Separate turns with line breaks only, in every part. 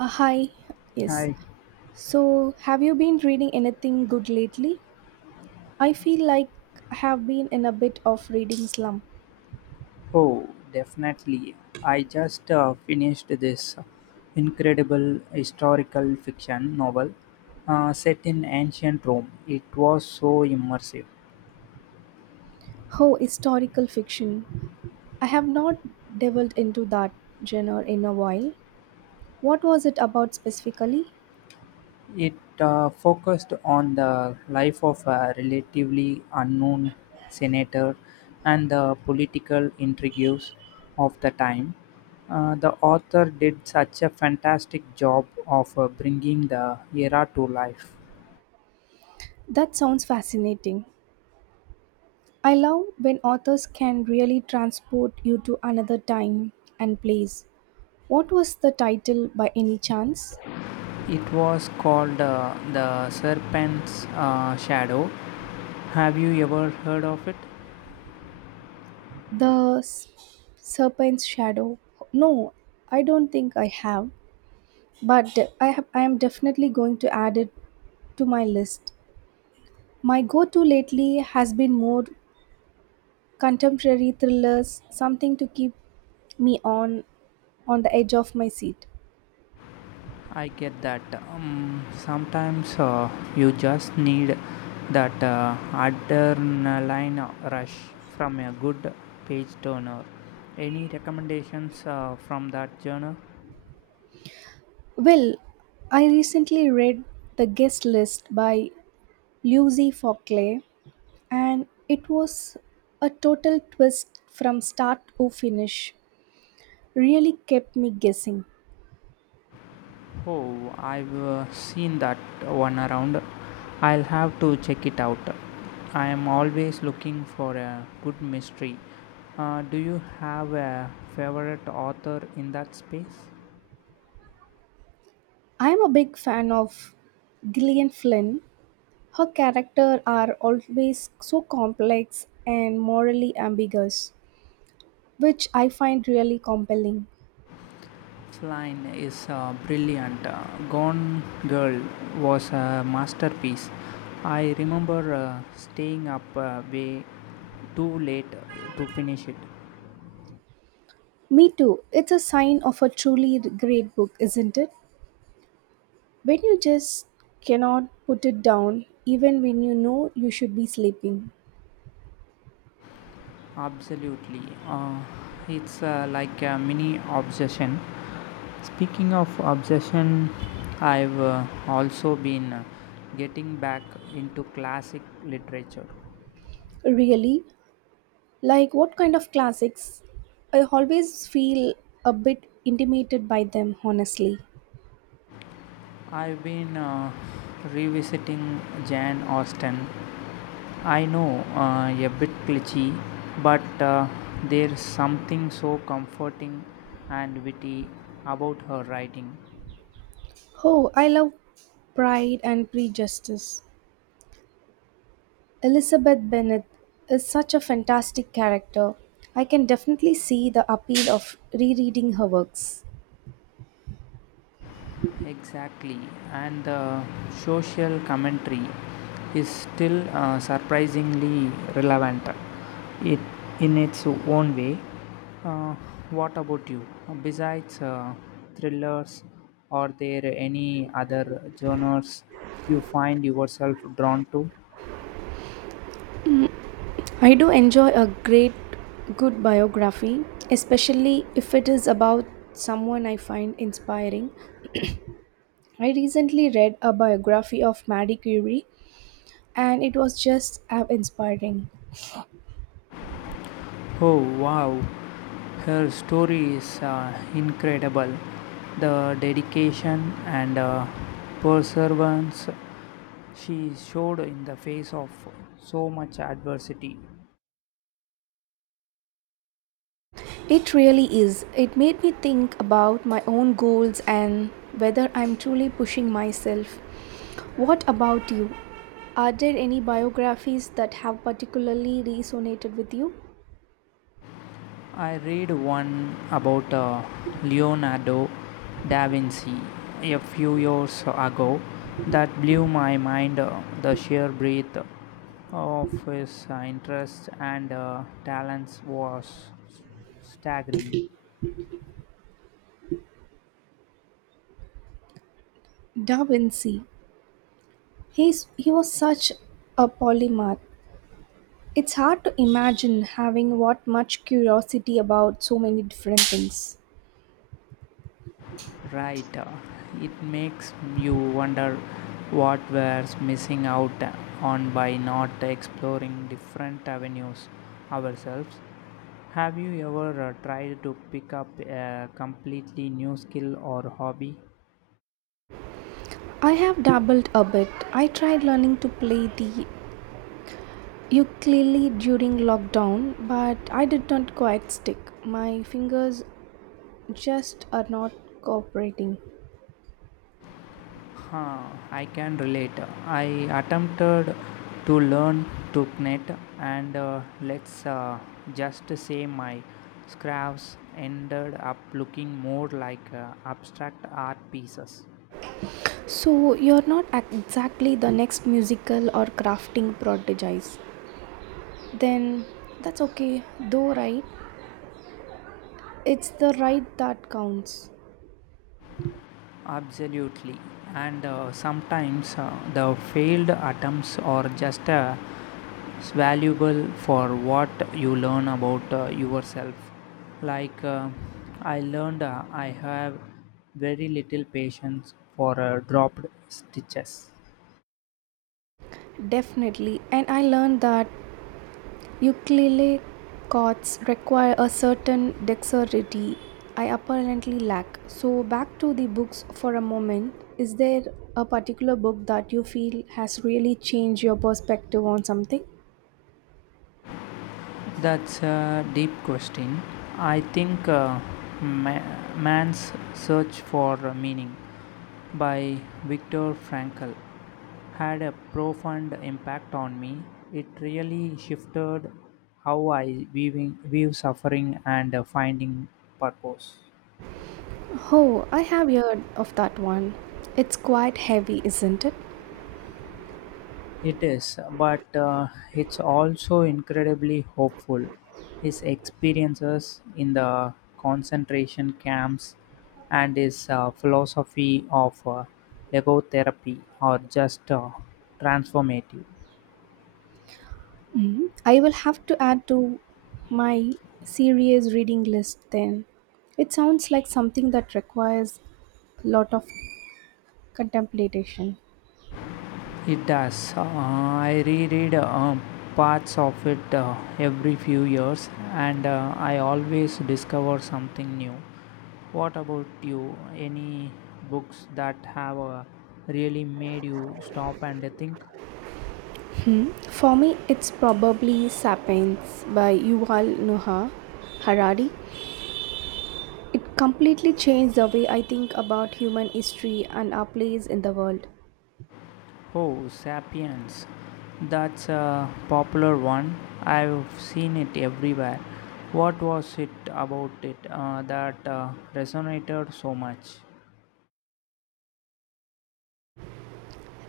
Uh, hi, yes.
I
So, have you been reading anything good lately? I feel like I have been in a bit of reading slump.
Oh, definitely. I just finished this incredible historical fiction novel set in ancient Rome. It was so immersive.
Oh, historical fiction. I have not delved into that genre in a while. What was it about specifically?
It focused on the life of a relatively unknown senator and the political intrigues of the time. The author did such a fantastic job of bringing the era to life.
That sounds fascinating. I love when authors can really transport you to another time and place. What was the title by any chance?
It was called The Serpent's Shadow. Have you ever heard of it?
The S- Serpent's Shadow. No, I don't think I have, but I am definitely going to add it to my list. My go-to lately has been more contemporary thrillers, something to keep me on the edge of my seat.
I get that. Sometimes you just need that adrenaline rush from a good page turner. Any recommendations from that journal?
Well, I recently read The Guest List by Lucy Fockley, and it was a total twist from start to finish. Really kept me guessing.
Oh, I've seen that one around. I'll have to check it out. I am always looking for a good mystery. Do you have a favorite author in that space?
I am a big fan of Gillian Flynn. Her characters are always so complex and morally ambiguous, which I find really compelling.
Line is brilliant. Gone Girl was a masterpiece. I remember staying up way too late to finish it.
Me too. It's a sign of a truly great book, isn't it? When you just cannot put it down, even when you know you should be sleeping.
Absolutely. Uh, it's like a mini obsession. Speaking of obsession, I've also been getting back into classic literature.
Really? Like what kind of classics? I always feel a bit intimidated by them, honestly.
I've been revisiting Jane Austen. I know a bit glitchy, but there's something so comforting and witty about her writing.
Oh, I love Pride and Prejudice. Elizabeth Bennet is such a fantastic character. I can definitely see the appeal of rereading her works.
Exactly, and the social commentary is still surprisingly relevant. It, in its own way. Uh, what about you? Besides thrillers, are there any other genres you find yourself drawn to?
I do enjoy a great good biography, especially if it is about someone I find inspiring. I recently read a biography of Marie Curie and it was just as inspiring.
Oh wow, her story is incredible. The dedication and perseverance she showed in the face of so much adversity.
It really is. It made me think about my own goals and whether I'm truly pushing myself. What about you? Are there any biographies that have particularly resonated with you?
I read one about Leonardo da Vinci a few years ago that blew my mind the sheer breadth of his interest and talents was staggering.
Da Vinci. He was such a polymath. It's hard to imagine having what much curiosity about so many different things.
Right. It makes you wonder what we're missing out on by not exploring different avenues ourselves. Have you ever tried to pick up a completely new skill or hobby?
I have dabbled a bit. I tried learning to play the You clearly during lockdown, but I did not quite stick. My fingers just are not cooperating.
Huh, I can relate. I attempted to learn to knit, and let's just say my scraps ended up looking more like abstract art pieces.
So you're not ac- exactly the next musical or crafting prodigies. Then that's okay, though, right? It's the right that counts.
Absolutely. And sometimes the failed attempts are just valuable for what you learn about yourself. Like, uh, I learned I have very little patience for dropped stitches.
Definitely. And I learned that Ukulele chords require a certain dexterity I apparently lack. So, back to the books for a moment. Is there a particular book that you feel has really changed your perspective on something?
That's a deep question. I think ma- Man's Search for Meaning by Viktor Frankl had a profound impact on me. It really shifted how I view suffering and finding purpose.
Oh, I have heard of that one. It's quite heavy, isn't it?
It is, but it's also incredibly hopeful. His experiences in the concentration camps and his philosophy of logotherapy are just transformative.
Mhm. I will have to add to my serious reading list then. It sounds like something that requires a lot of contemplation.
It does. I reread parts of it every few years and I always discover something new. What about you? Any books that have really made you stop and think?
For me, it's probably Sapiens by Yuval Noah Harari. It completely changed the way I think about human history and our place in the world.
Oh, Sapiens. That's a popular one. I've seen it everywhere. What was it about it that resonated so much?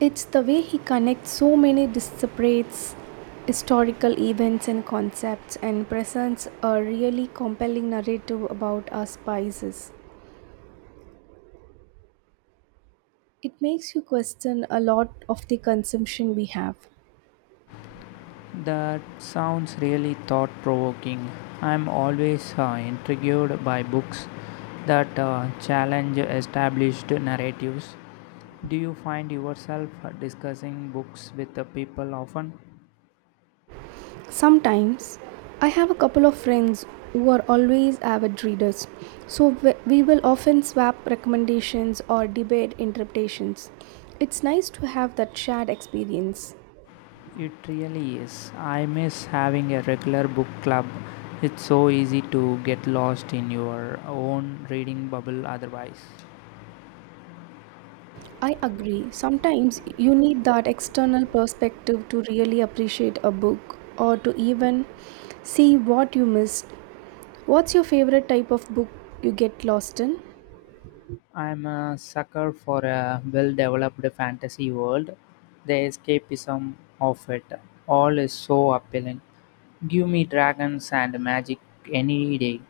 It's the way he connects so many disparate historical events and concepts and presents a really compelling narrative about our spices. It makes you question a lot of the consumption we have.
That sounds really thought provoking. I'm always intrigued by books that challenge established narratives. Do you find yourself discussing books with the people often?
Sometimes I have a couple of friends who are always avid readers, so we will often swap recommendations or debate interpretations. It's nice to have that shared experience.
It really is. I miss having a regular book club. It's so easy to get lost in your own reading bubble otherwise.
I agree, sometimes you need that external perspective to really appreciate a book or to even see what you missed. What's your favorite type of book you get lost in?
I'm a sucker for a well developed fantasy world. The escapism of it all is so appealing. Give me dragons and magic any day.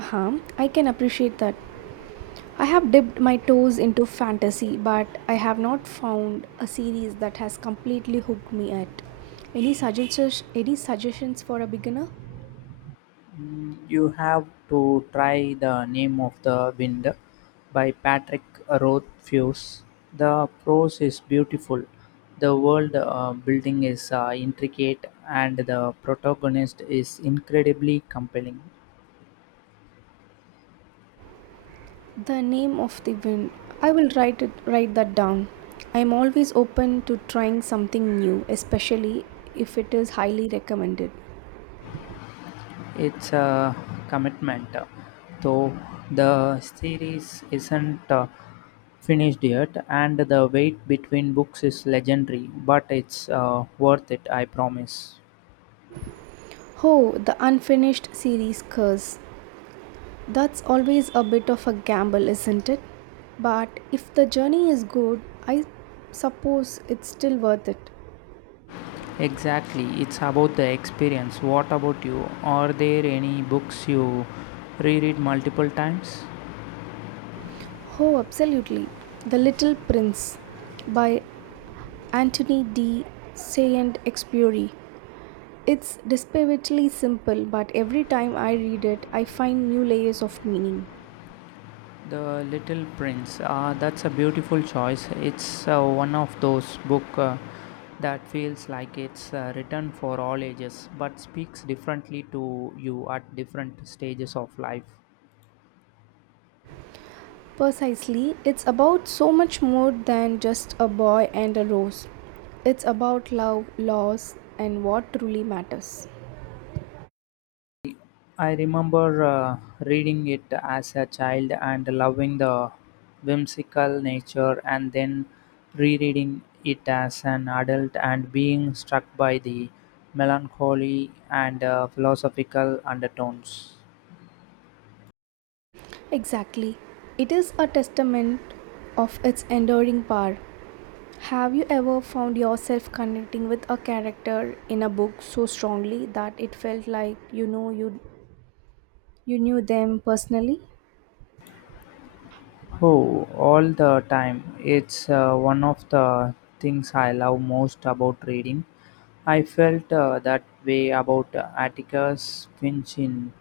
Huh, I can appreciate that. I have dipped my toes into fantasy, but I have not found a series that has completely hooked me yet. Any suggestions? Any suggestions for a beginner?
Mm, you have to try The Name of the Wind by Patrick Rothfuss. The prose is beautiful. The world building is intricate and the protagonist is incredibly compelling.
The Name of the Wind. I will write it. Write that down. I am always open to trying something new, especially if it is highly recommended.
It's a commitment. So the series isn't finished yet and the wait between books is legendary, but it's worth it, I promise.
Oh, the unfinished series curse. That's always a bit of a gamble, isn't it? But if the journey is good, I suppose it's still worth it.
Exactly, it's about the experience. What about you? Are there any books you reread multiple times?
Oh, absolutely. The Little Prince by Anthony de Saint Exupéry. It's desperately simple, but every time I read it, I find new layers of meaning.
The Little Prince. That's a beautiful choice. It's one of those book that feels like it's written for all ages, but speaks differently to you at different stages of life.
Precisely, it's about so much more than just a boy and a rose. It's about love, loss, and what truly matters.
I remember reading it as a child and loving the whimsical nature, and then rereading it as an adult and being struck by the melancholy and philosophical undertones.
Exactly. It is a testament of its enduring power. Have you ever found yourself connecting with a character in a book so strongly that it felt like you knew them personally?
Oh, all the time. It's one of the things I love most about reading. I felt that way about Atticus Finch in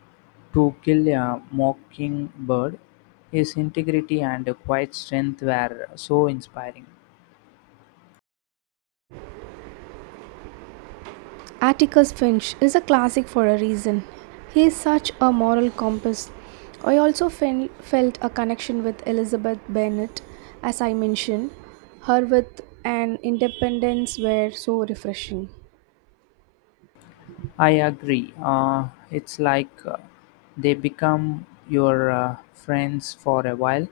To Kill a Mockingbird. His integrity and quiet strength were so inspiring.
Atticus Finch is a classic for a reason. He is such a moral compass. I also felt a connection with Elizabeth Bennet, as I mentioned. Her with and independence were so refreshing.
I agree. It's like they become your friends for a while.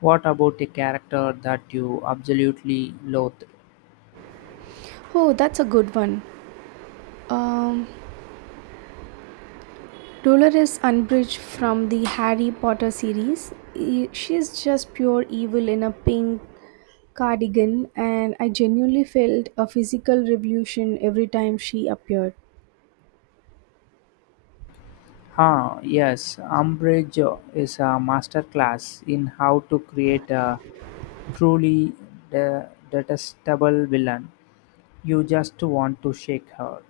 What about a character that you absolutely loathe?
Oh, that's a good one. Um, Dolores Umbridge from the Harry Potter series. She's just pure evil in a pink cardigan, and I genuinely felt a physical revolution every time she appeared.
Ah, yes, umbrage is a master class in how to create a truly detestable villain. You just want to shake her.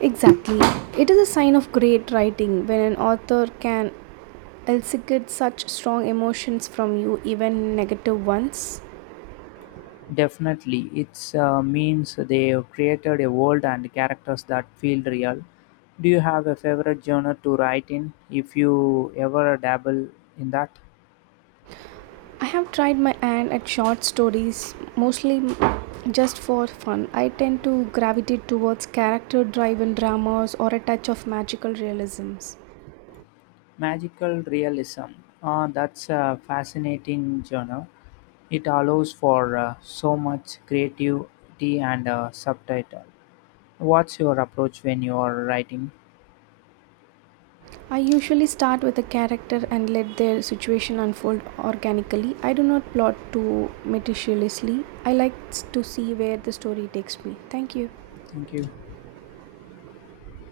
Exactly. It is a sign of great writing when an author can elicit such strong emotions from you, even negative ones.
Definitely, it means they have created a world and characters that feel real. Do you have a favorite genre to write in if you ever dabble in that?
I have tried my hand at short stories, mostly just for fun. I tend to gravitate towards character driven dramas or a touch of magical realisms.
Magical realism. Ah, that's a fascinating genre. It allows for so much creativity and subtitle. What's your approach when you are writing?
I usually start with a character and let their situation unfold organically. I do not plot too meticulously. I like to see where the story takes me. Thank you.
Thank you.